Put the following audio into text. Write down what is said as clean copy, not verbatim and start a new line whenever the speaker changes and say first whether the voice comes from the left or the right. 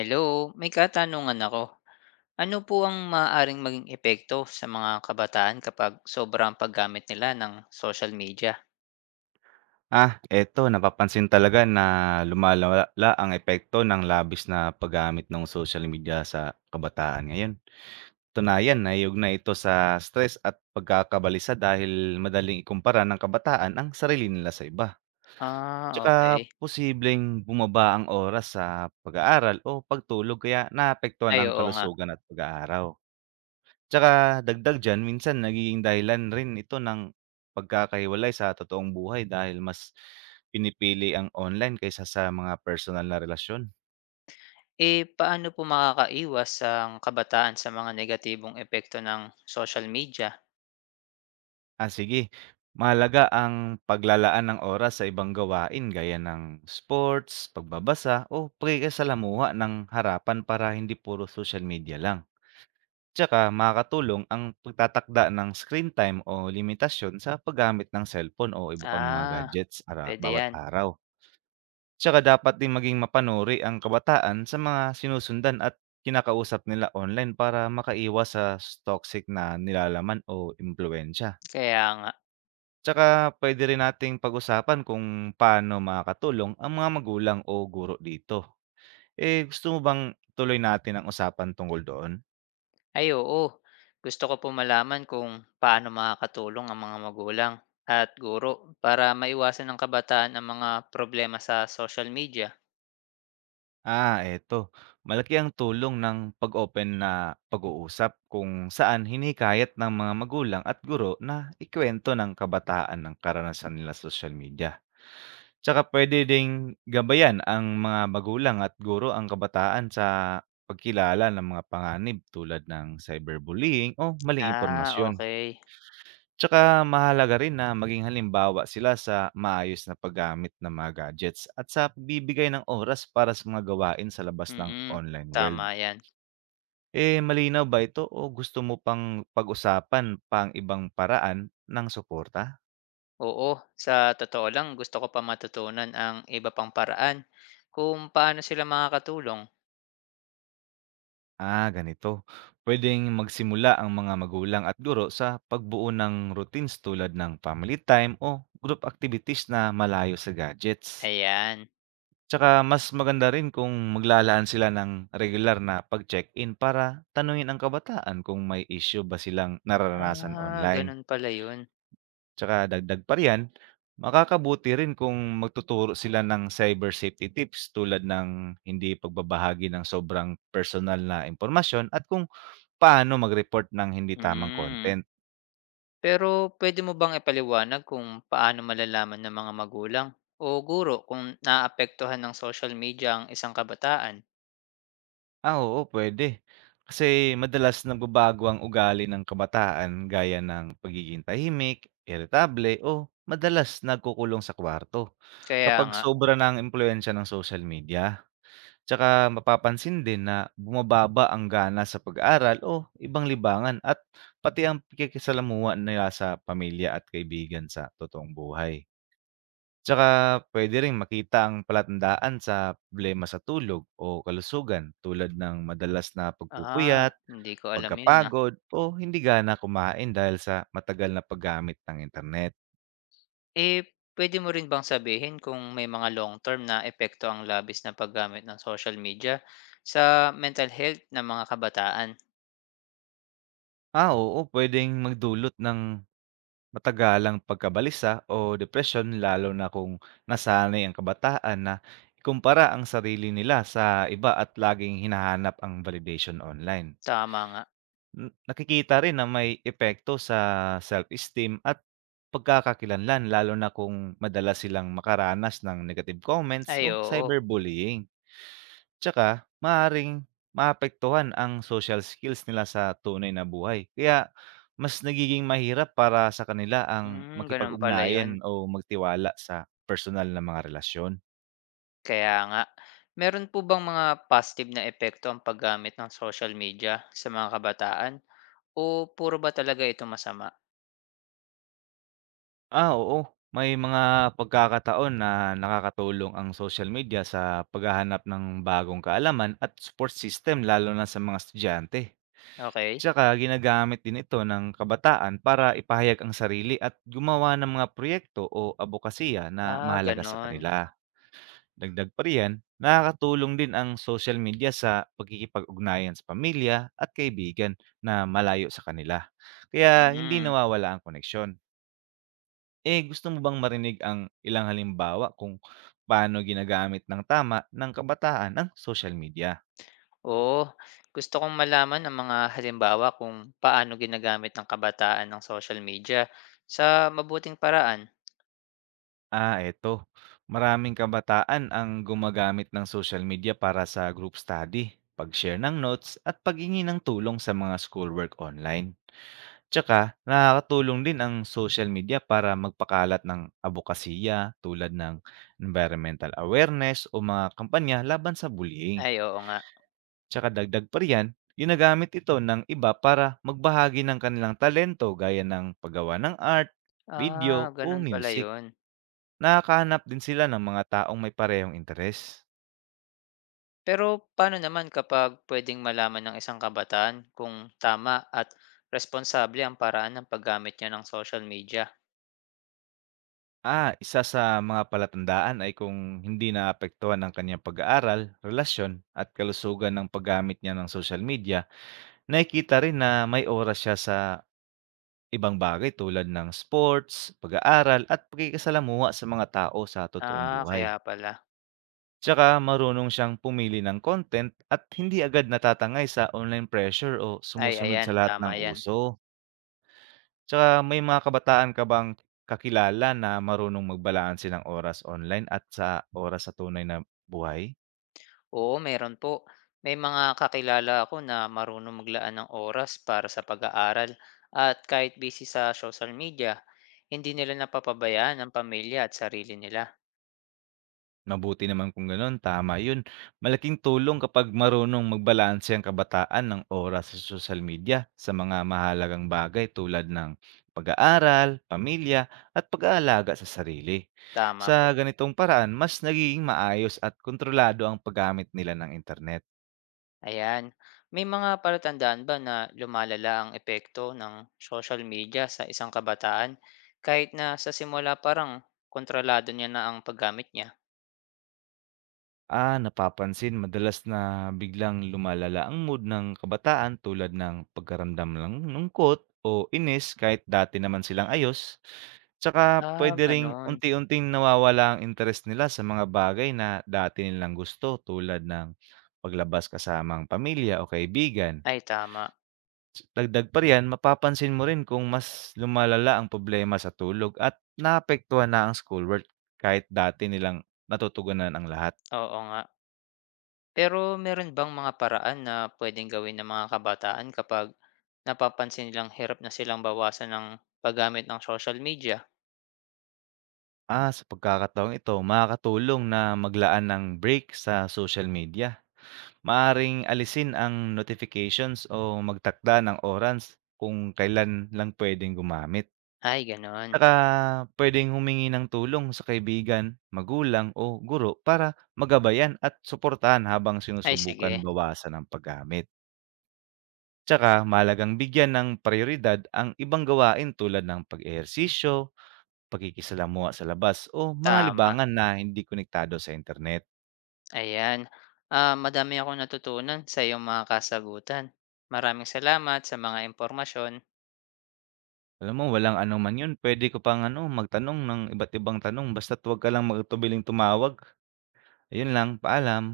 left: Hello, may katanungan ako. Ano po ang maaaring maging epekto sa mga kabataan kapag sobra ang paggamit nila ng social media?
right: Ah, eto, napapansin talaga na lumalala ang epekto ng labis na paggamit ng social media sa kabataan ngayon. Katunayan, na ito sa stress at pagkakabalisa dahil madaling ikumpara ng kabataan ang sarili nila sa iba. Tsaka
left: Okay.
right: posibleng bumaba ang oras sa pag-aaral o pagtulog kaya naapektuhan
left: Ay,
right: ang
left: oo nga.
right: kalusugan at pag-aaraw. Tsaka dagdag diyan, minsan nagiging dahilan rin ito ng pagkakahiwalay sa totoong buhay dahil mas pinipili ang online kaysa sa mga personal na relasyon.
left: Paano po makakaiwas ang kabataan sa mga negatibong epekto ng social media?
right: Ah, sige, mahalaga ang paglalaan ng oras sa ibang gawain gaya ng sports, pagbabasa o pakikisalamuha ng harapan para hindi puro social media lang. Tsaka makakatulong ang pagtatakda ng screen time o limitasyon sa paggamit ng cellphone o iba pang mga
left: Ah,
right: gadgets
left: Pwede
right: bawat
left: yan.
right: araw. Tsaka dapat din maging mapanuri ang kabataan sa mga sinusundan at kinakausap nila online para makaiwas sa toxic na nilalaman o impluwensya.
left: Kaya nga.
right: Tsaka pwede rin nating pag-usapan kung paano makakatulong ang mga magulang o guro dito. Eh, gusto mo bang tuloy natin ang usapan tungkol doon?
left: Ay, oo. Gusto ko po malaman kung paano makakatulong ang mga magulang at guro para maiwasan ng kabataan ang mga problema sa social media.
right: Ah, eto. Malaki ang tulong ng pag-open na pag-uusap kung saan hinikayat ng mga magulang at guro na ikwento ng kabataan ng karanasan nila sa social media. Tsaka puwede ding gabayan ang mga magulang at guro ang kabataan sa pagkilala ng mga panganib tulad ng cyberbullying o maling impormasyon.
left: Okay.
right: Tsaka mahalaga rin na maging halimbawa sila sa maayos na paggamit ng mga gadgets at sa pagbibigay ng oras para sa mga gawain sa labas ng
left: Mm,
right: online world.
left: tama 'yan.
right: Eh, malinaw ba ito o gusto mo pang pag-usapan pang ibang paraan ng suporta?
left: Oo, sa totoo lang gusto ko pa matutunan ang iba pang paraan kung paano sila makakatulong,
right: Ah, ganito. Pwedeng magsimula ang mga magulang at guro sa pagbuo ng routines tulad ng family time o group activities na malayo sa gadgets.
left: ayan.
right: Tsaka mas maganda rin kung maglalaan sila ng regular na pag-check-in para tanungin ang kabataan kung may issue ba silang nararanasan online.
left: Gano'n pala 'yun.
right: Tsaka dagdag pa riyan, makakabuti rin kung magtuturo sila ng cyber safety tips tulad ng hindi pagbabahagi ng sobrang personal na impormasyon at kung paano mag-report ng hindi tamang
left: Hmm.
right: content.
left: Pero pwede mo bang ipaliwanag kung paano malalaman ng mga magulang o guro kung naapektuhan ng social media ang isang kabataan?
right: Ah, oo, puwede. Kasi madalas nagbabago ang ugali ng kabataan gaya ng pagiging tahimik, iritable o madalas nagkukulong sa kwarto.
left: Kaya
right: Kapag
left: nga.
right: sobra na ang impluwensiya ng social media, tsaka mapapansin din na bumababa ang gana sa pag-aaral o ibang libangan at pati ang pakikisalamuha nila sa pamilya at kaibigan sa totoong buhay. Tsaka puwede ring makita ang palatandaan sa problema sa tulog o kalusugan tulad ng madalas na pagpupuyat,
left: Hindi ko alam 'yun,
right: pagkapagod o hindi gana kumain dahil sa matagal na paggamit ng internet.
left: Eh, Pwede mo rin bang sabihin kung may mga long term na epekto ang labis na paggamit ng social media sa mental health ng mga kabataan?
right: Ah, oo, puwedeng magdulot ng matagalang pagkabalisa o depression, lalo na kung nasanay ang kabataan na ikumpara ang sarili nila sa iba at laging hinahanap ang validation online.
left: Tama nga.
right: Hmm, nakikita rin na may epekto sa self-esteem at pagkakakilanlan, lalo na kung madalas silang makaranas ng negative comments
left: Ay,
right: o
left: oo.
right: cyberbullying. Tsaka maaring maapektuhan ang social skills nila sa tunay na buhay. Kaya mas nagiging mahirap para sa kanila ang
left: Hmm, gano'n pala 'yun.
right: makipag-ugnayan o magtiwala sa personal na mga relasyon.
left: Kaya nga. Meron po bang mga positive na epekto ang paggamit ng social media sa mga kabataan o puro ba talaga ito masama?
right: Ah, oo. May mga pagkakataon na nakakatulong ang social media sa paghahanap ng bagong kaalaman at support system, lalo na sa mga estudyante.
left: Okay.
right: Tsaka ginagamit din ito ng kabataan para ipahayag ang sarili at gumawa ng mga proyekto o abokasiya na mahalaga sa
left: Gano'n.
right: kanila. Dagdag pa riyan, nakakatulong din ang social media sa pagkikipag-ugnayan sa pamilya at kaibigan na malayo sa kanila, kaya hindi
left: Hmm.
right: nawawala ang koneksyon. Eh, gusto mo bang marinig ang ilang halimbawa kung paano ginagamit ng tama ng kabataan ang social media?
left: Oo, gusto kong malaman ang mga halimbawa kung paano ginagamit ng kabataan ng social media sa mabuting paraan.
right: Ah, eto. Maraming kabataan ang gumagamit ng social media para sa group study, pag-share ng notes, at paghingi ng tulong sa mga schoolwork online. Tsaka nakakatulong din ang social media para magpakalat ng abokasiya tulad ng environmental awareness o mga kampanya laban sa bullying.
left: Ay, oo nga.
right: Tsaka dagdag pa riyan, ginagamit ito ng iba para magbahagi ng kanilang talento gaya ng paggawa ng art, video o
left: Ganun pala
right: music.
left: yun.
right: Nakakahanap din sila ng mga taong may parehong interes.
left: Pero paano naman kapag pwedeng malaman ng isang kabataan kung tama at responsable ang paraan ng paggamit niya ng social media?
right: Ah, isa sa mga palatandaan ay kung hindi naapektuhan ng kanyang pag-aaral, relasyon at kalusugan ng paggamit niya ng social media. Nakikita rin na may oras siya sa ibang bagay tulad ng sports, pag-aaral at pakikisalamuha sa mga tao sa totoong buhay.
left: Kaya pala.
right: Tsaka marunong siyang pumili ng content at hindi agad natatangay sa online pressure o
left: Ay,
right: sumusunod sa
left: ayan,
right: lahat ng
left: tama yan.
right: uso. Tsaka, may mga kabataan ka bang kakilala na marunong magbalanse ng oras online at sa oras sa tunay na buhay?
left: Oo, meron po. May mga kakilala ako na marunong maglaan ng oras para sa pag-aaral at kahit busy sa social media, hindi nila napapabayaan ang pamilya at sarili nila.
right: Mabuti naman kung gano'n, tama 'yun. Malaking tulong kapag marunong magbalanse ang kabataan ng oras sa social media sa mga mahalagang bagay tulad ng pag-aaral, pamilya, at pag-aalaga sa sarili.
left: Tama
right: Sa
left: po.
right: ganitong paraan, mas nagiging maayos at kontrolado ang paggamit nila ng internet.
left: Ayan. May mga palatandaan ba na lumalala ang epekto ng social media sa isang kabataan kahit na sa simula parang kontrolado niya na ang paggamit niya?
right: Ah, napapansin madalas na biglang lumalala ang mood ng kabataan tulad ng pagkaramdam ng lungkot o inis kahit dati naman silang ayos. Tsaka pwede ring
left: Ganun.
right: unti-unting nawawala ang interest nila sa mga bagay na dati nilang gusto tulad ng paglabas kasamang pamilya o kaibigan.
left: Ay, tama.
right: Dagdag pa riyan, mapapansin mo rin kung mas lumalala ang problema sa tulog at naapektuhan na ang schoolwork kahit dati nilang natutugunan ang lahat.
left: Oo nga. Pero meron bang mga paraan na pwedeng gawin ng mga kabataan kapag napapansin nilang hirap na silang bawasan ng paggamit ng social media?
right: Ah, sa pagkakataong ito, makakatulong na maglaan ng break sa social media. Maaring alisin ang notifications o magtakda ng oras kung kailan lang pwedeng gumamit.
left: Ay gano'n.
right: Saka pwedeng humingi ng tulong sa kaibigan, magulang o guro para magabayan at suportahan habang
left: Ay
right: sinusubukan
left: sige,
right: bawasan ang paggamit. Tsaka mahalagang bigyan ng prioridad ang ibang gawain tulad ng pag-ehersisyo, pakikisalamuha sa labas o mga
left: tama.
right: libangan na hindi konektado sa internet.
left: Ayan, madami akong natutunan sa iyong mga kasagutan. Maraming salamat sa mga impormasyon.
right: Alam mo, walang ano man 'yun, puwede ka pang ano, magtanong ng iba't ibang tanong basta't huwag ka lang tumawag. Ayun lang, paalam.